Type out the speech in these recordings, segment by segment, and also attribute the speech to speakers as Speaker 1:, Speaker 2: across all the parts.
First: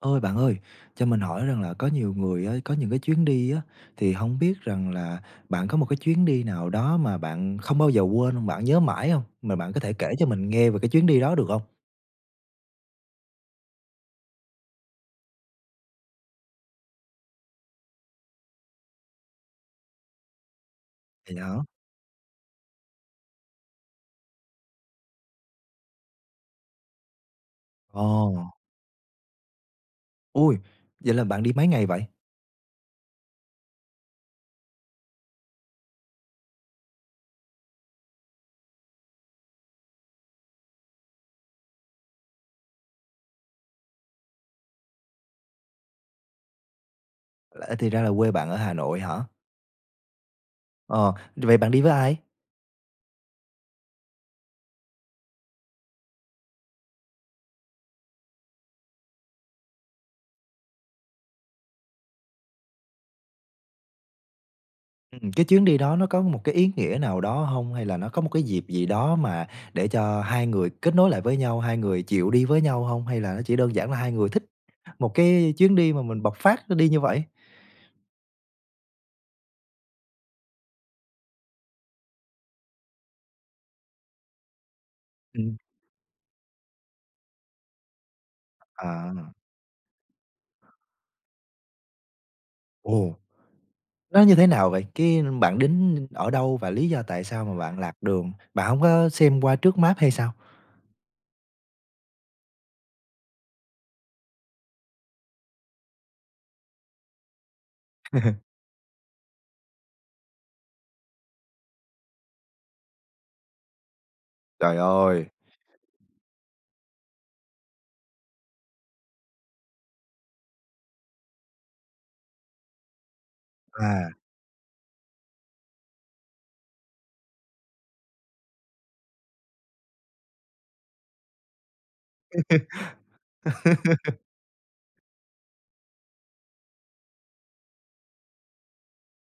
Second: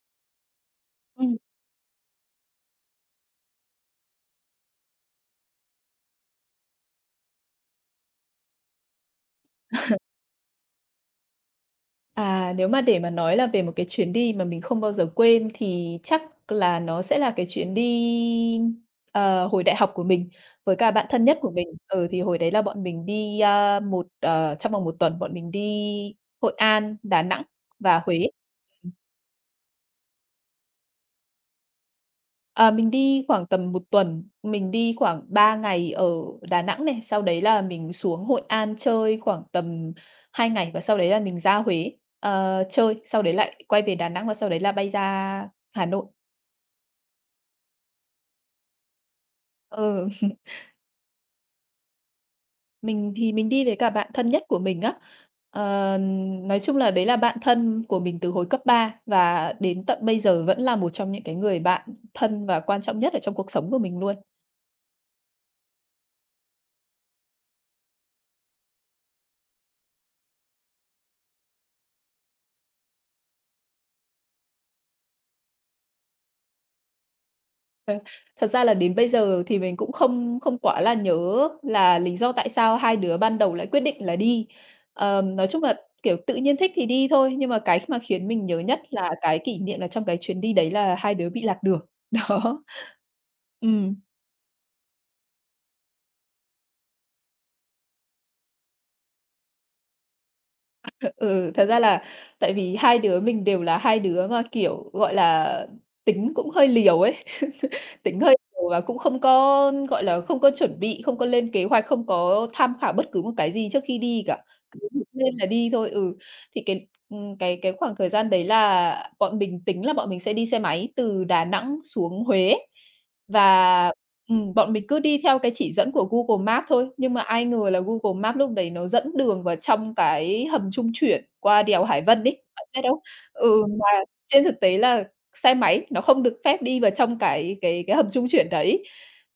Speaker 1: Ôi, bạn ơi, cho mình
Speaker 2: Ừm.
Speaker 1: hỏi rằng là có nhiều người á, có những cái chuyến đi á, thì không biết rằng là bạn có một cái chuyến đi nào đó mà bạn không bao giờ quên hông? Bạn nhớ mãi không mà bạn có thể kể cho mình nghe về cái chuyến đi đó được không?
Speaker 2: À, nếu mà để mà nói là về một cái chuyến đi mà mình không bao giờ quên thì chắc là nó sẽ là cái chuyến đi, hồi đại học của mình với cả bạn thân
Speaker 1: Vậy
Speaker 2: nhất của
Speaker 1: hả?
Speaker 2: mình. Ừ, thì hồi đấy là bọn mình đi, a, một ờ, trong vòng một tuần bọn mình đi Hội An, Đà Nẵng và Huế.
Speaker 1: Ồ, ôi, vậy là bạn đi mấy ngày vậy?
Speaker 2: À, mình đi khoảng tầm một tuần, mình đi khoảng 3 ngày ở Đà Nẵng này, sau đấy là mình xuống Hội An chơi khoảng tầm 2 ngày và sau đấy là mình ra Huế, chơi, sau đấy lại quay về Đà Nẵng và sau đấy là bay ra Hà Nội.
Speaker 1: Lẽ thì ra là quê bạn ở Hà Nội hả?
Speaker 2: Ừ,
Speaker 1: Ờ, vậy bạn đi với ai?
Speaker 2: mình thì mình đi với cả bạn thân nhất của mình á. Ờ, nói chung là đấy là bạn thân của mình từ hồi cấp 3 và đến tận bây giờ vẫn là một trong những cái người bạn thân và quan trọng nhất ở trong cuộc sống của mình luôn.
Speaker 1: Cái chuyến đi đó nó có một cái ý nghĩa nào đó hông? Hay là nó có một cái dịp gì đó mà để cho hai người kết nối lại với nhau, hai người chịu đi với nhau hông? Hay là nó chỉ đơn giản là hai người thích một cái chuyến đi mà mình bộc phát đi như vậy?
Speaker 2: Ờ, Thật ra là đến bây giờ thì mình cũng không không quá là nhớ là lý do tại sao hai đứa ban đầu lại quyết định là đi. Nói
Speaker 1: Ừm.
Speaker 2: chung là, kiểu, tự nhiên thích thì đi thôi, nhưng mà cái mà khiến mình nhớ nhất là
Speaker 1: À,
Speaker 2: cái kỷ niệm là trong cái chuyến đi đấy là hai đứa bị lạc đường, đó.
Speaker 1: ồ,
Speaker 2: Ừ.
Speaker 1: nó như thế nào vậy? Cái bạn đến ở đâu và lý do tại sao mà bạn lạc đường? Bạn hổng có xem qua trước map hay sao?
Speaker 2: Ừ, thật ra là tại vì hai đứa mình đều là hai đứa mà, kiểu, gọi là, tính cũng hơi liều ấy, tính hơi liều và cũng không có, gọi là, không có chuẩn bị, không có lên kế hoạch, không có tham khảo bất cứ một cái gì trước khi đi cả,
Speaker 1: Trời
Speaker 2: cứ
Speaker 1: ơi!
Speaker 2: lên là đi thôi. Ừ. Thì cái khoảng thời gian đấy là bọn mình tính là bọn mình sẽ đi xe máy từ Đà Nẵng xuống Huế và,
Speaker 1: À.
Speaker 2: bọn mình cứ đi theo cái chỉ dẫn của Google Maps thôi, nhưng mà ai ngờ là Google Maps lúc đấy nó dẫn đường vào trong cái hầm trung chuyển qua đèo Hải Vân ấy, bạn biết không? Ừ, mà trên thực tế là xe máy nó không được phép đi vào trong cái hầm trung chuyển đấy.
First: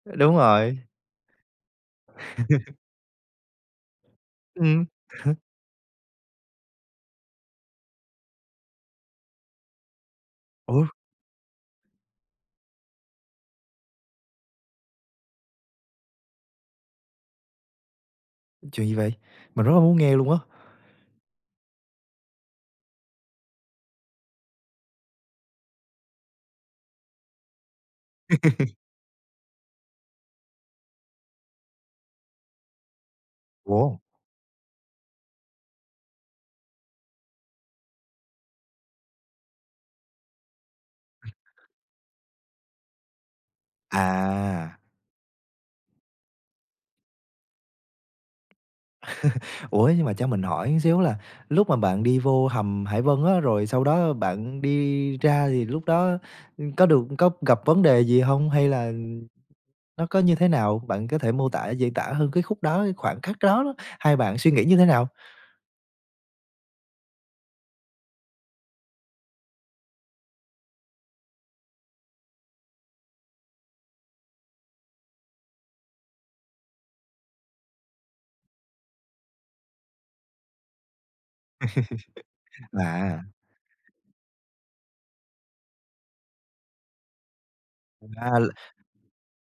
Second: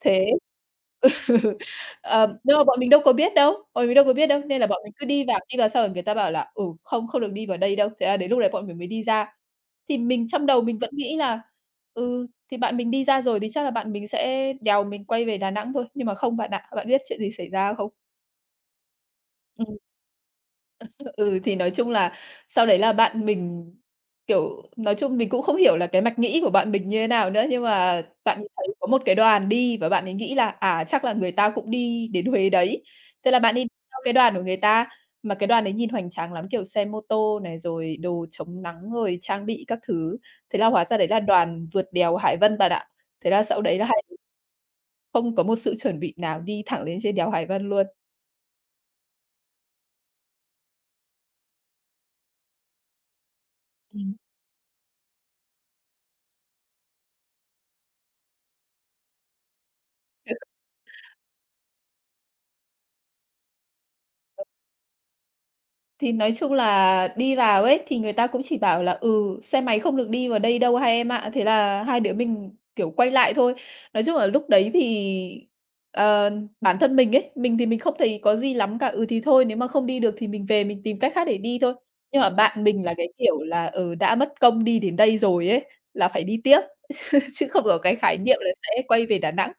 Speaker 2: Thế
Speaker 1: Đúng rồi.
Speaker 2: ừ. Đâu, bọn mình đâu có biết đâu, bọn mình đâu có biết đâu, nên là bọn
Speaker 1: Ừm.
Speaker 2: mình cứ đi vào xong rồi người ta bảo là "Ừ, không, không được đi vào đây đâu." Thế là đến lúc đấy bọn mình mới đi ra. Thì mình trong đầu mình
Speaker 1: Ủa,
Speaker 2: vẫn nghĩ là "Ừ, thì bạn mình đi ra rồi thì chắc là bạn mình sẽ đèo mình quay về Đà Nẵng thôi." Nhưng mà không bạn ạ, bạn biết chuyện gì xảy ra không?
Speaker 1: chuyện gì vậy? Mình rất
Speaker 2: Ừm.
Speaker 1: là muốn nghe luôn á.
Speaker 2: Ừ, thì nói chung là sau đấy là bạn mình, kiểu, nói chung mình cũng không hiểu là cái mạch nghĩ của bạn mình như thế nào nữa, nhưng mà bạn ấy thấy có một cái đoàn đi và bạn ấy nghĩ là, à, chắc là người ta cũng đi đến Huế đấy. Thế là bạn ấy đi
Speaker 1: Ủa?
Speaker 2: theo cái đoàn của người ta, mà cái đoàn đấy nhìn hoành tráng lắm, kiểu, xe mô tô này, rồi đồ chống nắng, rồi trang bị các thứ. Thế là hóa ra đấy là đoàn vượt đèo Hải Vân bạn ạ. Thế là sau đấy là
Speaker 1: À.
Speaker 2: không có một sự chuẩn bị nào, đi thẳng lên trên đèo Hải Vân luôn.
Speaker 1: Ủa, nhưng mà cho mình hỏi một xíu là lúc mà bạn đi vô hầm Hải Vân á, rồi sau đó
Speaker 2: Ừm.
Speaker 1: bạn đi ra thì lúc đó, có được có gặp vấn đề gì hông? Hay là nó có như thế nào? Bạn có thể mô tả, diễn tả hơn cái khúc đó, cái khoảnh khắc đó đó, hai bạn suy nghĩ như thế nào?
Speaker 2: Thì nói chung là đi vào ấy, thì người ta cũng chỉ bảo là "Ừ, xe máy không được đi vào đây đâu hai em ạ." Thế là hai đứa mình, kiểu, quay lại thôi. Nói chung là lúc đấy thì, ờ, bản thân mình ấy, mình thì mình không thấy có gì lắm cả, ừ, thì thôi nếu mà không đi được thì mình về mình tìm cách khác để đi thôi. Nhưng mà bạn mình là cái
Speaker 1: À,
Speaker 2: kiểu là, ừ, đã mất công đi đến đây rồi ấy, là phải đi tiếp, chứ chứ không có cái khái
Speaker 1: à,
Speaker 2: niệm là sẽ quay về Đà Nẵng.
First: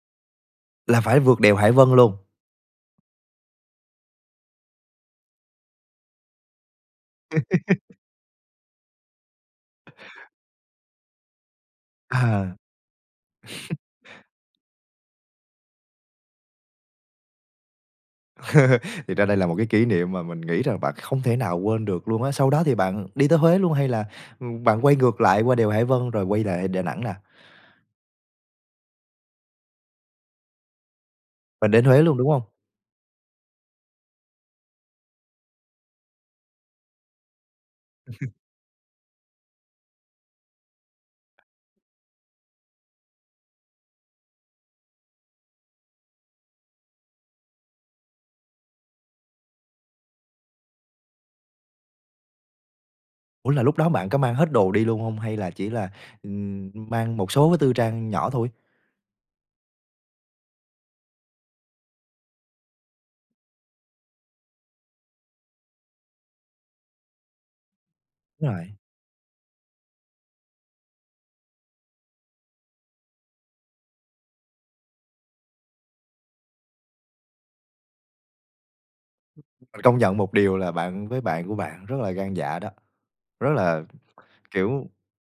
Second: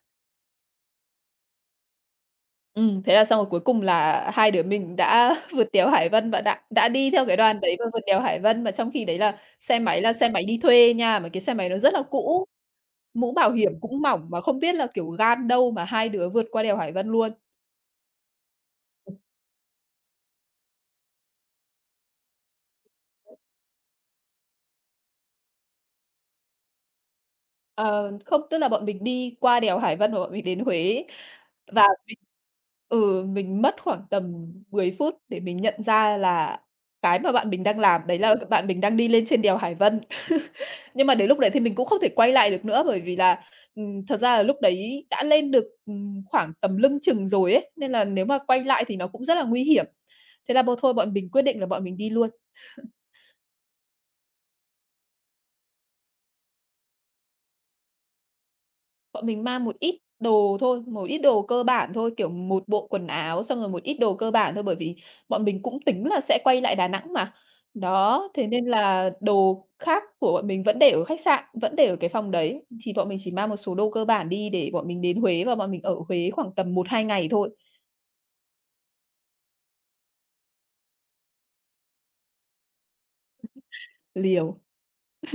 Speaker 1: là phải vượt đèo Hải Vân luôn.
Speaker 2: Thế là xong rồi cuối cùng là hai đứa mình đã vượt đèo Hải Vân và đã đi theo cái đoàn đấy và vượt đèo Hải Vân, mà trong khi đấy là xe máy đi thuê nha, mà cái xe máy nó rất là cũ,
Speaker 1: À,
Speaker 2: mũ bảo hiểm cũng mỏng mà không biết là, kiểu, gan đâu mà hai đứa vượt qua đèo Hải Vân luôn.
Speaker 1: thì ra đây là một cái kỷ niệm mà mình nghĩ rằng bạn không thể nào quên được luôn á. Sau đó thì bạn đi tới Huế luôn hay là, bạn quay ngược lại qua đèo Hải Vân rồi quay lại Đà Nẵng nè,
Speaker 2: Ờ, không, tức là bọn mình đi qua đèo Hải Vân và bọn mình đến Huế.
Speaker 1: bạn đến
Speaker 2: Và
Speaker 1: Huế luôn,
Speaker 2: mình
Speaker 1: đúng hông?
Speaker 2: ừ, mình mất khoảng tầm 10 phút để mình nhận ra là cái mà bạn mình đang làm đấy là bạn mình đang đi lên trên đèo Hải Vân. Nhưng mà đến lúc đấy thì mình cũng không thể quay lại được nữa, bởi vì là, thật ra là lúc đấy đã lên được, khoảng tầm lưng chừng rồi ấy, nên là nếu mà quay lại thì nó cũng rất là nguy hiểm. Thế là thôi bọn mình quyết định là bọn mình đi luôn.
Speaker 1: Ủa, là lúc đó bạn có mang hết đồ đi luôn hông? Hay là chỉ là, mang một số cái tư trang nhỏ thôi?
Speaker 2: Bọn mình mang một ít đồ thôi, một ít đồ cơ bản thôi, kiểu, một bộ quần áo, xong rồi một ít đồ cơ bản thôi, bởi vì bọn mình cũng tính là sẽ quay lại Đà Nẵng mà. Đó, thế
Speaker 1: Đúng
Speaker 2: nên
Speaker 1: rồi,
Speaker 2: là đồ khác của bọn mình vẫn để ở khách sạn, vẫn để ở cái phòng đấy, thì bọn mình chỉ mang một số đồ cơ bản đi để bọn mình đến Huế và bọn mình ở Huế khoảng tầm một hai ngày thôi.
Speaker 1: mình công nhận một điều là bạn với bạn của bạn rất là gan dạ đó, rất là
Speaker 2: Liều.
Speaker 1: kiểu,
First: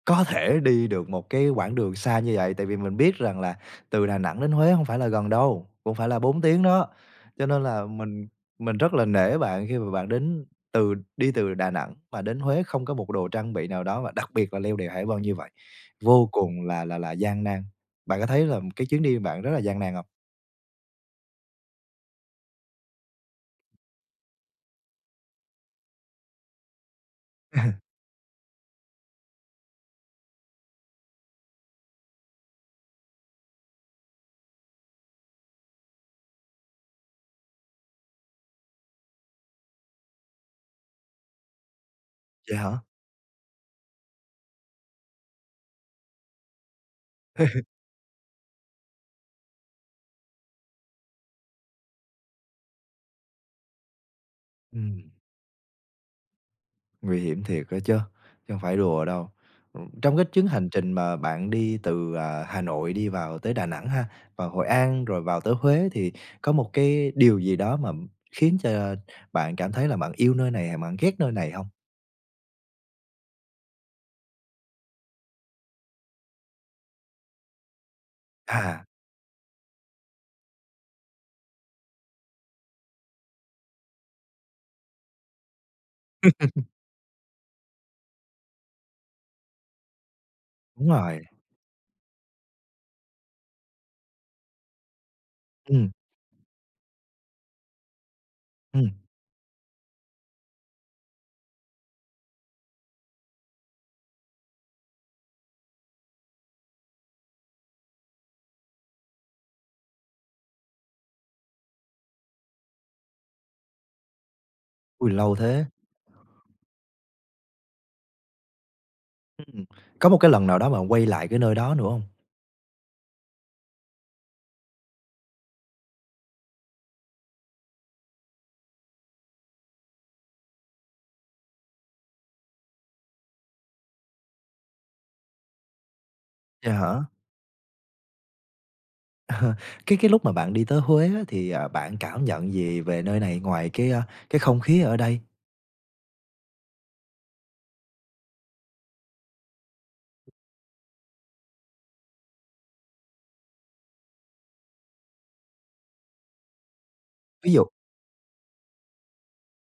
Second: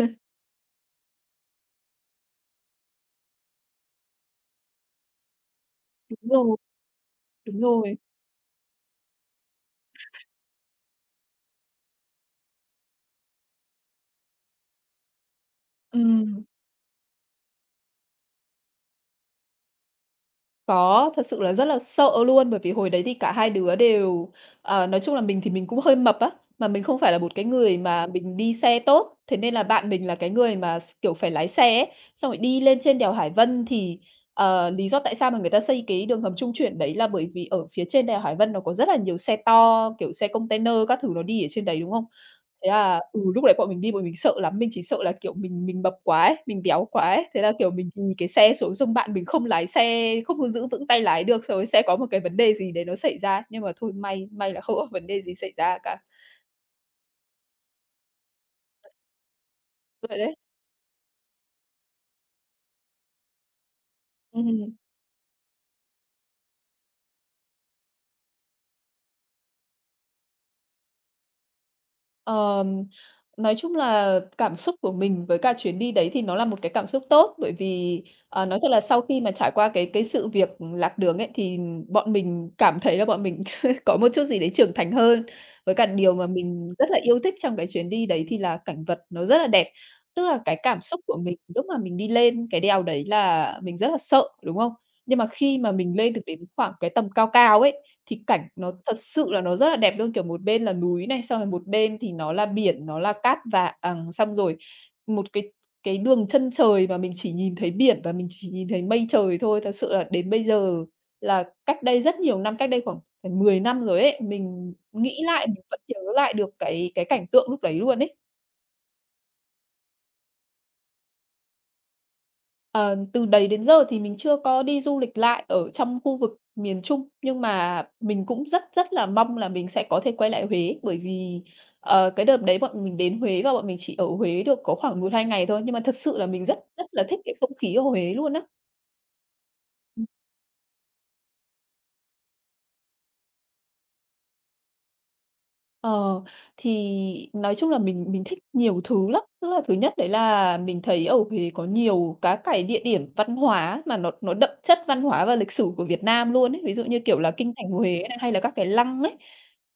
Speaker 1: có thể đi được một cái quãng đường xa như vậy, tại vì mình biết rằng là từ Đà Nẵng đến Huế không phải là gần đâu, cũng phải
Speaker 2: Đúng
Speaker 1: là 4
Speaker 2: rồi,
Speaker 1: tiếng đó. Cho
Speaker 2: đúng
Speaker 1: nên là
Speaker 2: rồi.
Speaker 1: mình rất là nể bạn khi mà bạn đến từ đi từ Đà Nẵng mà đến Huế không có một đồ trang bị nào đó, và đặc biệt là leo đèo Hải Vân như vậy, vô
Speaker 2: Ừm.
Speaker 1: cùng là là gian nan. Bạn có thấy là cái chuyến đi bạn rất là gian nan không?
Speaker 2: Có, thật sự là rất là sợ luôn, bởi vì hồi đấy thì cả hai đứa đều nói chung là mình thì mình cũng hơi mập á, mà mình không phải là một cái người mà mình đi xe tốt, thế nên là bạn mình là cái người mà kiểu, phải lái xe ấy. Xong rồi đi lên trên đèo Hải Vân thì, lý do tại sao mà người ta xây cái đường hầm trung chuyển đấy là bởi vì ở phía trên đèo Hải Vân nó có rất là nhiều xe to, kiểu, xe container các thứ nó đi ở trên đấy, đúng không?
Speaker 1: Vậy
Speaker 2: Thế
Speaker 1: hả?
Speaker 2: là lúc đấy bọn mình đi bọn mình sợ lắm, mình chỉ sợ là, kiểu, mình mập quá ấy, mình béo quá ấy, thế là, kiểu, mình ì cái xe xuống xong bạn mình không lái xe, không có giữ vững tay lái được, xong rồi xe có một cái vấn đề gì đấy nó xảy ra, nhưng mà thôi may may là không có vấn
Speaker 1: Ừm.
Speaker 2: đề gì xảy ra cả.
Speaker 1: Nguy hiểm thiệt đó chứ, chứ hông phải đùa đâu. Trong
Speaker 2: Vậy
Speaker 1: cái
Speaker 2: đấy.
Speaker 1: chuyến hành trình mà bạn đi từ, à, Hà Nội đi vào tới Đà Nẵng ha, vào Hội
Speaker 2: Ừm.
Speaker 1: An rồi vào tới Huế thì có một cái điều gì đó mà khiến cho bạn cảm thấy là bạn yêu nơi này hay bạn ghét nơi này không?
Speaker 2: Ờm, nói chung là cảm xúc của mình với cả chuyến đi đấy thì nó là một cái cảm xúc tốt, bởi vì, nói thật là
Speaker 1: À,
Speaker 2: sau khi mà trải qua cái sự việc lạc đường ấy, thì bọn mình cảm thấy là bọn mình có một chút gì đấy trưởng thành hơn. Với cả điều mà mình rất là yêu thích trong cái chuyến đi đấy thì là cảnh vật nó rất là đẹp. Tức là cái cảm
Speaker 1: đúng
Speaker 2: xúc của
Speaker 1: rồi,
Speaker 2: mình lúc mà mình đi lên cái đèo đấy là mình rất là sợ, đúng không? Nhưng mà khi mà
Speaker 1: ừm,
Speaker 2: mình lên được đến khoảng cái tầm cao cao ấy, thì cảnh nó
Speaker 1: ừm,
Speaker 2: thật sự là nó rất là đẹp luôn, kiểu, một bên là núi này, xong rồi một bên thì nó là biển, nó là cát vàng, à, xong rồi một cái đường chân trời mà mình chỉ nhìn thấy biển và mình chỉ nhìn thấy mây trời thôi. Thật sự là đến bây giờ là cách đây rất nhiều năm, cách đây khoảng phải 10 năm rồi ấy, mình
Speaker 1: ôi,
Speaker 2: nghĩ
Speaker 1: lâu
Speaker 2: lại
Speaker 1: thế.
Speaker 2: mình vẫn nhớ lại được cái cảnh tượng lúc đấy luôn ấy.
Speaker 1: Ừm, có một cái lần nào đó mà quay lại cái nơi đó nữa không?
Speaker 2: Ờ, Từ đấy đến giờ thì mình chưa có đi du lịch lại ở trong khu vực miền Trung, nhưng mà mình cũng rất rất là mong là mình sẽ có thể quay lại Huế, bởi vì, cái đợt đấy bọn mình đến Huế và bọn mình chỉ ở Huế được có khoảng một hai ngày thôi, nhưng mà thật sự là mình rất
Speaker 1: Dạ
Speaker 2: rất
Speaker 1: hả?
Speaker 2: là thích cái không khí ở Huế luôn á.
Speaker 1: Cái lúc mà bạn đi tới Huế á thì, à, bạn cảm nhận gì về nơi này ngoài cái, a, cái không khí ở đây?
Speaker 2: Ờ, thì nói chung là mình thích nhiều thứ lắm. Tức là thứ nhất đấy là mình thấy ở Huế có nhiều các cái địa điểm văn hóa mà nó đậm chất văn hóa và lịch sử của Việt Nam luôn ấy, ví dụ như, kiểu là,
Speaker 1: Ví
Speaker 2: kinh
Speaker 1: dụ
Speaker 2: thành Huế này, hay là các cái lăng ấy.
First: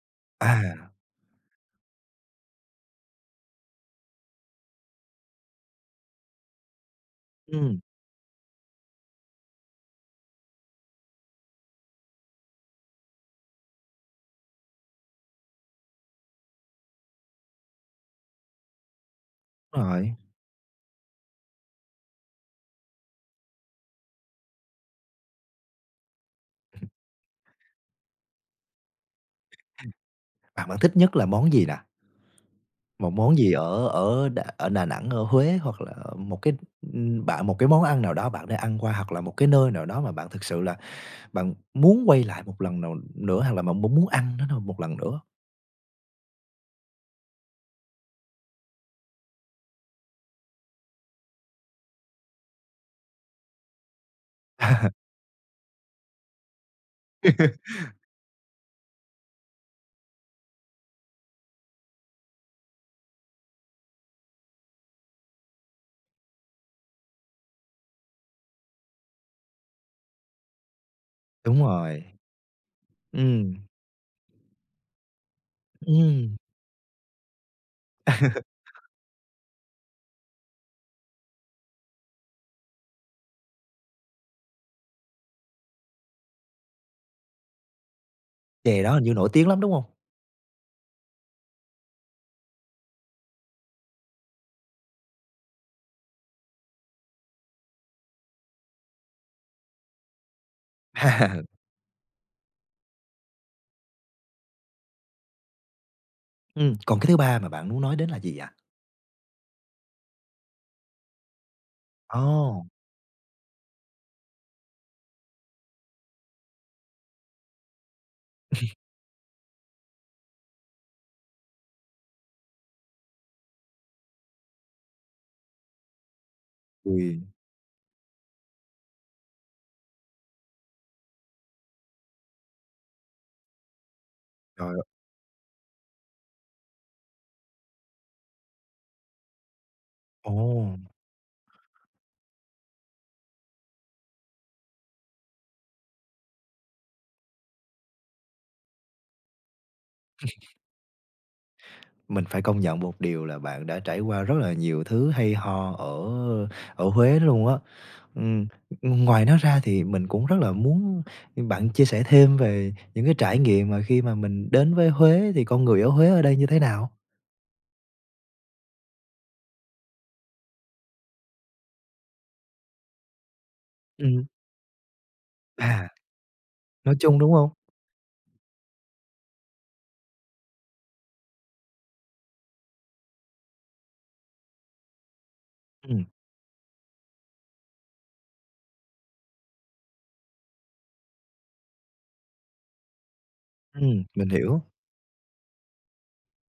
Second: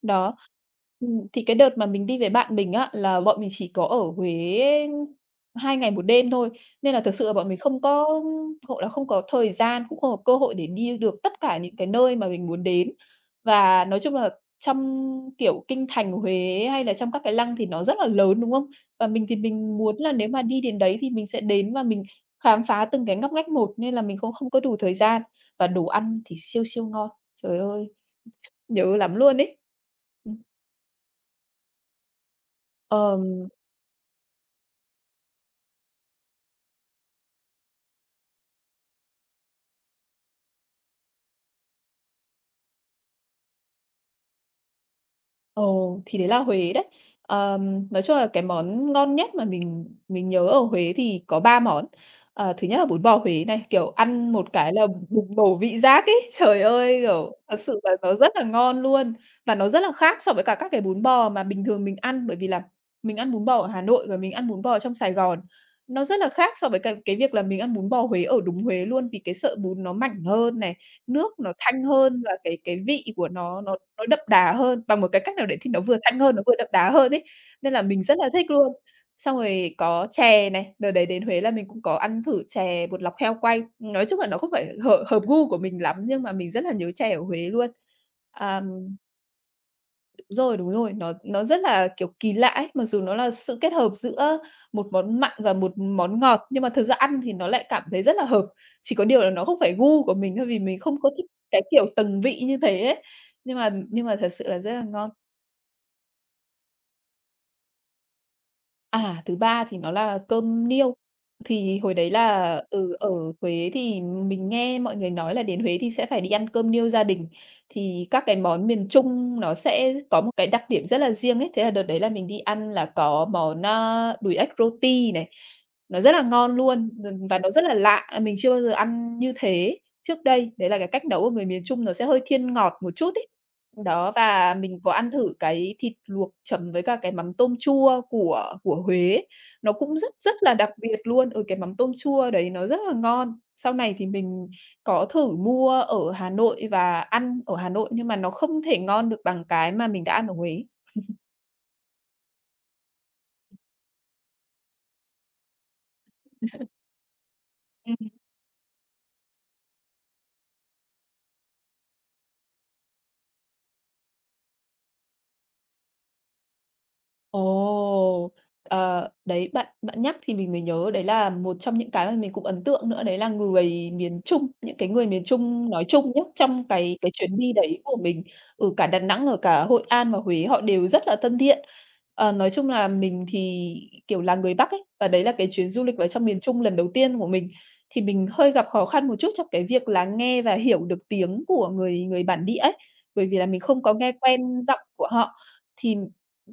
Speaker 2: Đó,
Speaker 1: à,
Speaker 2: thì cái đợt mà mình đi với bạn mình á, là bọn mình chỉ có ở Huế 2 ngày một đêm thôi, nên là thực sự là bọn mình
Speaker 1: ừm,
Speaker 2: không có gọi là, không có thời gian, cũng không có cơ hội để đi được tất cả những cái nơi mà mình muốn đến. Và nói chung là trong, kiểu, kinh thành Huế hay là trong các cái lăng thì nó rất là lớn, đúng không? Và mình thì mình
Speaker 1: đúng
Speaker 2: muốn
Speaker 1: rồi.
Speaker 2: là nếu mà đi đến đấy thì mình sẽ đến và mình khám phá từng cái ngóc ngách một, nên là mình cũng không có đủ thời gian, và đồ ăn thì siêu siêu ngon. Trời ơi, nhớ lắm luôn ấy. Ừm,
Speaker 1: À, bạn thích nhất là món gì nè? Một
Speaker 2: ờm
Speaker 1: món gì ở ở Đà Nẵng, ở Huế hoặc là một cái, bạn một cái món ăn nào đó bạn đã ăn qua hoặc là một cái nơi nào đó mà bạn thực sự là bạn muốn quay lại một lần nào nữa hoặc là bạn muốn muốn ăn nó một lần nữa?
Speaker 2: Ồ, thì đấy là Huế đấy. Nói chung là cái món ngon nhất mà mình nhớ ở Huế thì có 3 món. Ờ, thứ nhất là bún bò Huế này, kiểu, ăn một cái là bùng nổ vị giác ấy. Trời ơi, kiểu, thật sự là nó rất là ngon luôn, và nó rất là khác so với cả các cái bún bò mà bình thường mình ăn, bởi vì là mình ăn bún bò ở Hà Nội và mình ăn bún bò trong Sài Gòn. Nó rất là khác so với cái việc là mình ăn bún bò Huế ở đúng Huế luôn, vì cái sợi bún nó mảnh hơn này, nước nó
Speaker 1: Đúng
Speaker 2: thanh
Speaker 1: rồi.
Speaker 2: hơn và cái vị của
Speaker 1: Ừm,
Speaker 2: nó đậm đà hơn, bằng một cái cách nào đấy thì nó vừa thanh
Speaker 1: ừm,
Speaker 2: hơn, nó vừa đậm đà hơn ấy, nên là mình rất là thích luôn. Xong rồi có chè này, đợt đấy đến Huế là mình cũng có ăn thử chè bột lọc heo quay. Nói chung là nó không phải hợp hợp gu của mình lắm, nhưng mà mình rất là nhớ chè ở Huế luôn. À,
Speaker 1: chè đó hình như nổi tiếng lắm, đúng hông?
Speaker 2: đúng rồi, nó rất là, kiểu, kỳ lạ ấy, mặc dù nó là sự kết hợp giữa một món mặn và một món ngọt, nhưng mà thực ra ăn thì nó lại cảm thấy rất là hợp. Chỉ có điều là nó không phải gu của mình thôi vì mình không có thích cái kiểu tầng vị như thế ấy, nhưng mà thật sự là rất là ngon.
Speaker 1: Còn cái thứ ba mà bạn muốn nói đến là gì vậy?
Speaker 2: À, thứ ba thì nó là cơm niêu. Thì hồi đấy là,
Speaker 1: Ồ!
Speaker 2: ừ, ở Huế thì mình nghe mọi người nói là đến Huế thì sẽ phải đi ăn cơm niêu gia đình. Thì các cái món miền Trung nó sẽ có một cái đặc điểm rất là riêng ấy. Thế là đợt đấy là mình đi ăn là có món, a, đùi ếch roti này, nó rất là ngon luôn, ừ,
Speaker 1: Ui,
Speaker 2: và nó rất là lạ, mình chưa bao giờ ăn như thế trước đây. Đấy là cái cách nấu của người miền Trung nó sẽ hơi thiên ngọt một chút ấy. Đó, và
Speaker 1: trời
Speaker 2: mình
Speaker 1: ơi.
Speaker 2: có ăn thử cái thịt luộc chấm với cả cái mắm tôm chua của Huế, nó cũng rất
Speaker 1: Ồ!
Speaker 2: rất là đặc biệt luôn. Ừ, cái mắm tôm chua đấy nó rất là ngon. Sau này thì mình có thử mua ở Hà Nội và ăn ở Hà Nội nhưng mà nó không thể ngon được bằng cái mà mình đã ăn ở Huế.
Speaker 1: Mình phải công nhận một điều là bạn đã trải qua rất là nhiều thứ hay ho ở ở Huế đó luôn á. Ừm, ngoài nó ra thì mình cũng rất là muốn bạn chia sẻ thêm về những cái trải nghiệm mà khi mà mình đến với Huế thì con người ở Huế ở đây như thế nào?
Speaker 2: Ồ! Ờ, đấy, bạn bạn nhắc thì mình mới nhớ đấy là một trong những cái mà mình cũng ấn tượng nữa đấy là người miền
Speaker 1: Ừm,
Speaker 2: Trung, những cái người miền Trung nói
Speaker 1: à,
Speaker 2: chung nhé trong
Speaker 1: nói
Speaker 2: cái
Speaker 1: chung, đúng
Speaker 2: chuyến
Speaker 1: không?
Speaker 2: đi đấy của mình. Ở cả Đà Nẵng, ở cả Hội An và Huế họ đều rất là thân thiện. Ờ, nói chung là mình thì, kiểu, là người Bắc ấy, và đấy là cái chuyến du lịch
Speaker 1: Ừm,
Speaker 2: vào trong miền Trung lần đầu tiên của mình, thì mình hơi gặp khó khăn một chút trong cái việc là nghe và hiểu được tiếng của người người bản địa ấy, bởi vì là mình không có nghe
Speaker 1: mình hiểu.
Speaker 2: quen giọng của họ. Thì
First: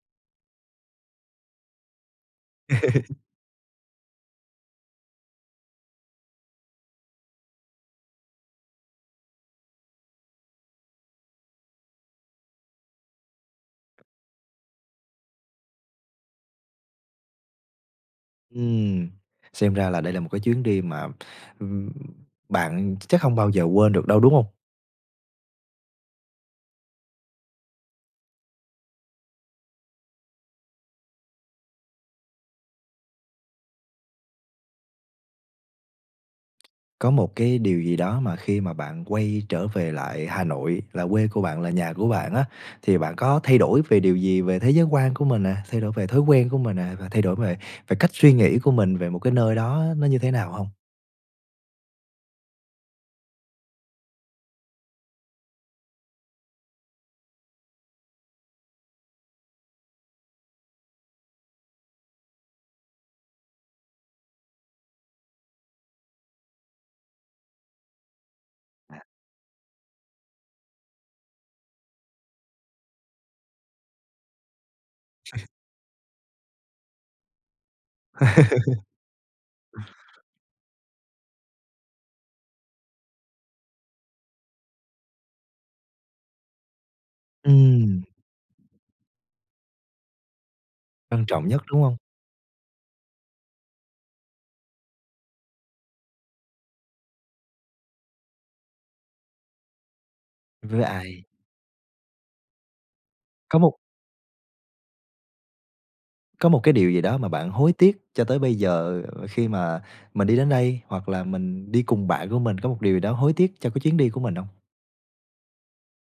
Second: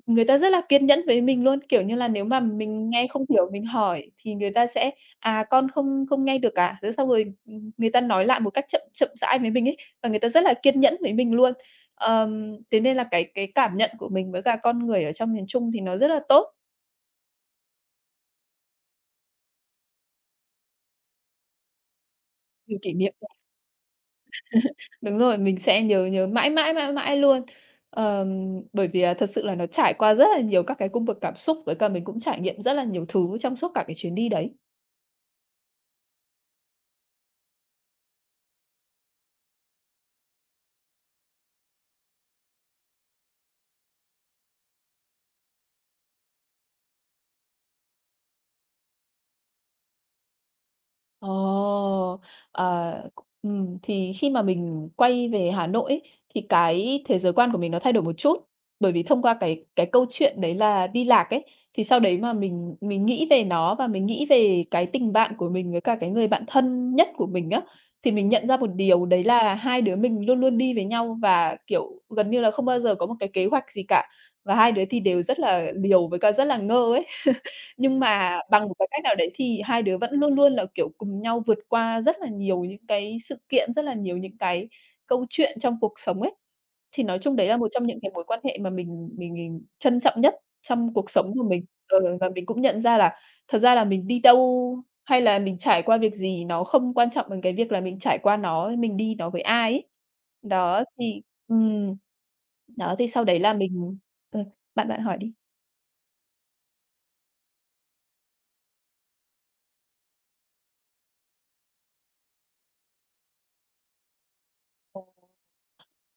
Speaker 2: người ta rất là kiên nhẫn với mình luôn, kiểu như là, nếu mà mình nghe không hiểu mình hỏi thì người ta sẽ "À, con không không nghe được à?" Thế xong rồi, người ta nói lại một cách chậm chậm rãi với mình ấy, và người ta rất là kiên nhẫn với mình luôn. Thế nên là cái cảm nhận của mình với cả con người ở trong miền Trung thì nó rất là tốt,
Speaker 1: Ừm, xem ra là đây là một cái chuyến đi mà, ừm,
Speaker 2: nhiều kỷ
Speaker 1: bạn
Speaker 2: niệm.
Speaker 1: chắc không bao giờ quên được đâu, đúng không?
Speaker 2: Đúng rồi, mình sẽ nhớ nhớ mãi mãi, mãi mãi luôn. Ờm, Bởi vì là thật sự là nó trải qua rất là nhiều các cái cung bậc cảm xúc, với cả mình cũng trải nghiệm rất là nhiều thứ trong suốt cả cái chuyến đi đấy.
Speaker 1: Có một cái điều gì đó mà khi mà bạn quay trở về lại Hà Nội là quê của bạn, là nhà của bạn á, thì bạn có thay đổi về điều gì về thế giới quan của mình nè, thay đổi về thói quen của mình nè, và thay đổi về về cách suy nghĩ của mình về một cái nơi đó nó như thế nào không?
Speaker 2: Ồ, à, thì khi mà mình quay về Hà Nội ấy, thì cái thế giới quan của mình nó thay đổi một chút, bởi vì thông qua cái câu chuyện đấy là đi lạc ấy, thì sau đấy mà mình nghĩ về nó và mình nghĩ về cái tình bạn của mình với cả cái người bạn thân nhất của mình á, thì mình nhận ra một điều đấy là hai đứa mình luôn luôn đi với nhau và, kiểu, gần như là không bao giờ có một cái kế hoạch gì cả, và hai đứa thì đều rất là liều với cả rất là ngơ ấy. Nhưng mà bằng một cái cách nào đấy thì hai đứa vẫn luôn luôn là, kiểu, cùng nhau vượt qua rất là nhiều những cái sự kiện, rất là nhiều những cái câu chuyện trong cuộc sống ấy. Thì nói chung đấy là một trong những
Speaker 1: Ừm,
Speaker 2: cái mối quan hệ mà mình trân trọng nhất trong cuộc
Speaker 1: quan
Speaker 2: sống của
Speaker 1: trọng nhất,
Speaker 2: mình.
Speaker 1: đúng không?
Speaker 2: Ừ, và mình cũng nhận ra là thật ra là mình đi đâu hay là mình trải qua việc gì nó không quan trọng bằng cái việc là mình trải qua nó, mình đi nó với ai ấy.
Speaker 1: Với
Speaker 2: Đó, thì
Speaker 1: ai?
Speaker 2: ừm, đó, thì sau đấy là
Speaker 1: có một
Speaker 2: mình ừ, bạn bạn hỏi đi.
Speaker 1: có một cái điều gì đó mà bạn hối tiếc cho tới bây giờ khi mà mình đi đến đây, hoặc là mình đi cùng bạn của mình, có một điều gì đó hối tiếc cho cái chuyến đi của mình không?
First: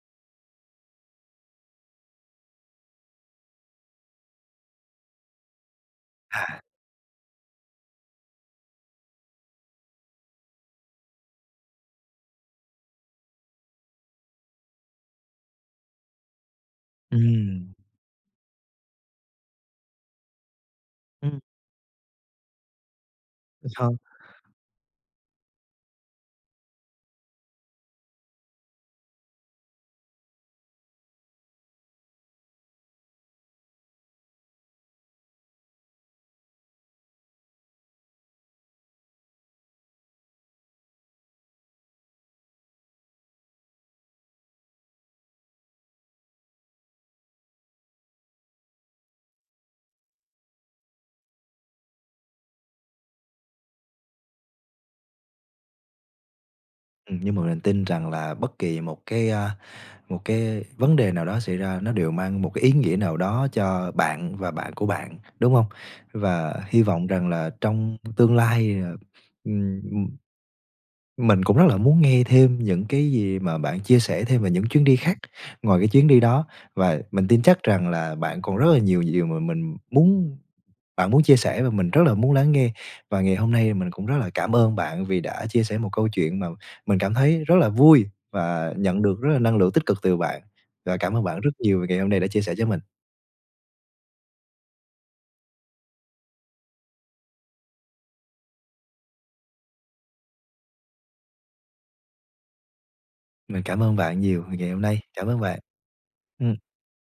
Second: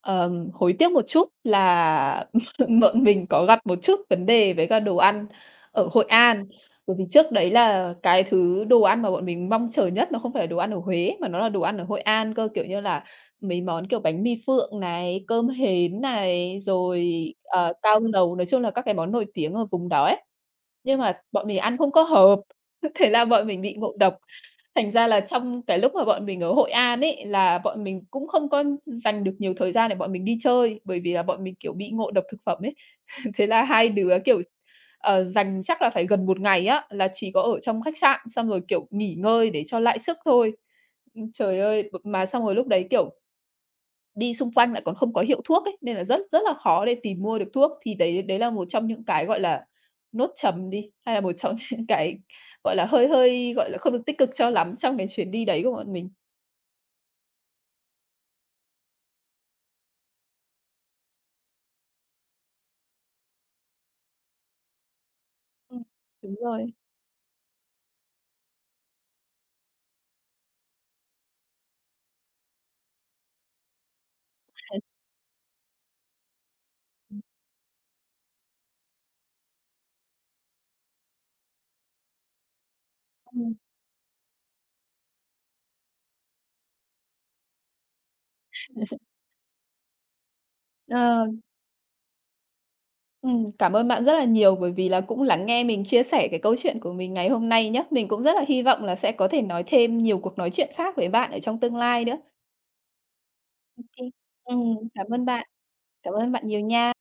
Speaker 2: Hối tiếc một chút là bọn mình có gặp một chút vấn đề với cả đồ ăn ở Hội An.
Speaker 1: À,
Speaker 2: Bởi vì trước đấy là cái thứ đồ ăn mà bọn mình mong chờ nhất nó không phải là đồ ăn ở Huế mà nó là đồ ăn ở Hội An cơ, kiểu như là, mấy món kiểu bánh mì phượng này, cơm hến này, rồi, ờ,
Speaker 1: ừm,
Speaker 2: cao lầu, nói chung là các cái món nổi tiếng ở vùng đó ấy. Nhưng mà bọn mình ăn không có hợp, thế là bọn mình bị ngộ
Speaker 1: ừm,
Speaker 2: độc. Thành ra là trong cái lúc mà bọn mình ở Hội An ấy, là bọn mình cũng không có dành được nhiều thời gian để bọn mình đi chơi, bởi vì là bọn mình, kiểu, bị ngộ độc thực phẩm ấy. Thế là hai đứa, kiểu, ờ, dành chắc là phải gần một ngày á, là chỉ có ở trong khách sạn, xong rồi, kiểu, nghỉ ngơi để cho lại sức thôi. Trời ơi, b mà xong rồi lúc đấy, kiểu, đi xung quanh lại còn không có hiệu thuốc ấy, nên là rất rất là khó để tìm mua được thuốc. Thì đấy đấy là một trong những cái, gọi là, nốt trầm đi, hay là một trong những cái, gọi là, hơi hơi, gọi là, không được tích cực cho lắm trong cái chuyến đi đấy của bọn mình.
Speaker 1: ừm, nhưng mà mình tin rằng là bất kỳ một cái, a, một cái vấn đề nào đó xảy ra nó đều mang một cái ý nghĩa nào đó cho bạn và bạn của bạn, đúng không?
Speaker 2: Ừm, đúng
Speaker 1: Và
Speaker 2: rồi.
Speaker 1: hy vọng rằng là trong tương lai, ờ, ừm, mình cũng rất là muốn nghe thêm những cái gì mà bạn chia sẻ thêm về những chuyến đi khác ngoài cái chuyến đi đó, và
Speaker 2: Ừm,
Speaker 1: mình tin chắc rằng là bạn còn rất là nhiều điều mà mình muốn bạn muốn chia sẻ và mình rất là muốn lắng nghe. Và ngày hôm nay mình cũng rất là cảm ơn bạn vì đã chia sẻ một câu chuyện mà mình cảm thấy rất là vui và nhận được rất là năng lượng tích cực từ bạn. Và cảm ơn
Speaker 2: ờ,
Speaker 1: bạn rất nhiều vì ngày hôm nay đã chia sẻ cho mình.
Speaker 2: Cảm ơn bạn rất là nhiều bởi vì là cũng lắng nghe mình chia sẻ cái câu chuyện của mình ngày hôm nay nhé. Mình cũng rất là hy vọng là sẽ có thể nói thêm nhiều cuộc nói chuyện khác với bạn ở trong tương lai nữa.
Speaker 1: Mình cảm
Speaker 2: Ô
Speaker 1: ơn
Speaker 2: kê.
Speaker 1: bạn nhiều vì ngày hôm nay.
Speaker 2: Cảm ơn
Speaker 1: Cảm ơn
Speaker 2: bạn.
Speaker 1: bạn.
Speaker 2: Cảm ơn bạn
Speaker 1: Ừm.
Speaker 2: nhiều nha.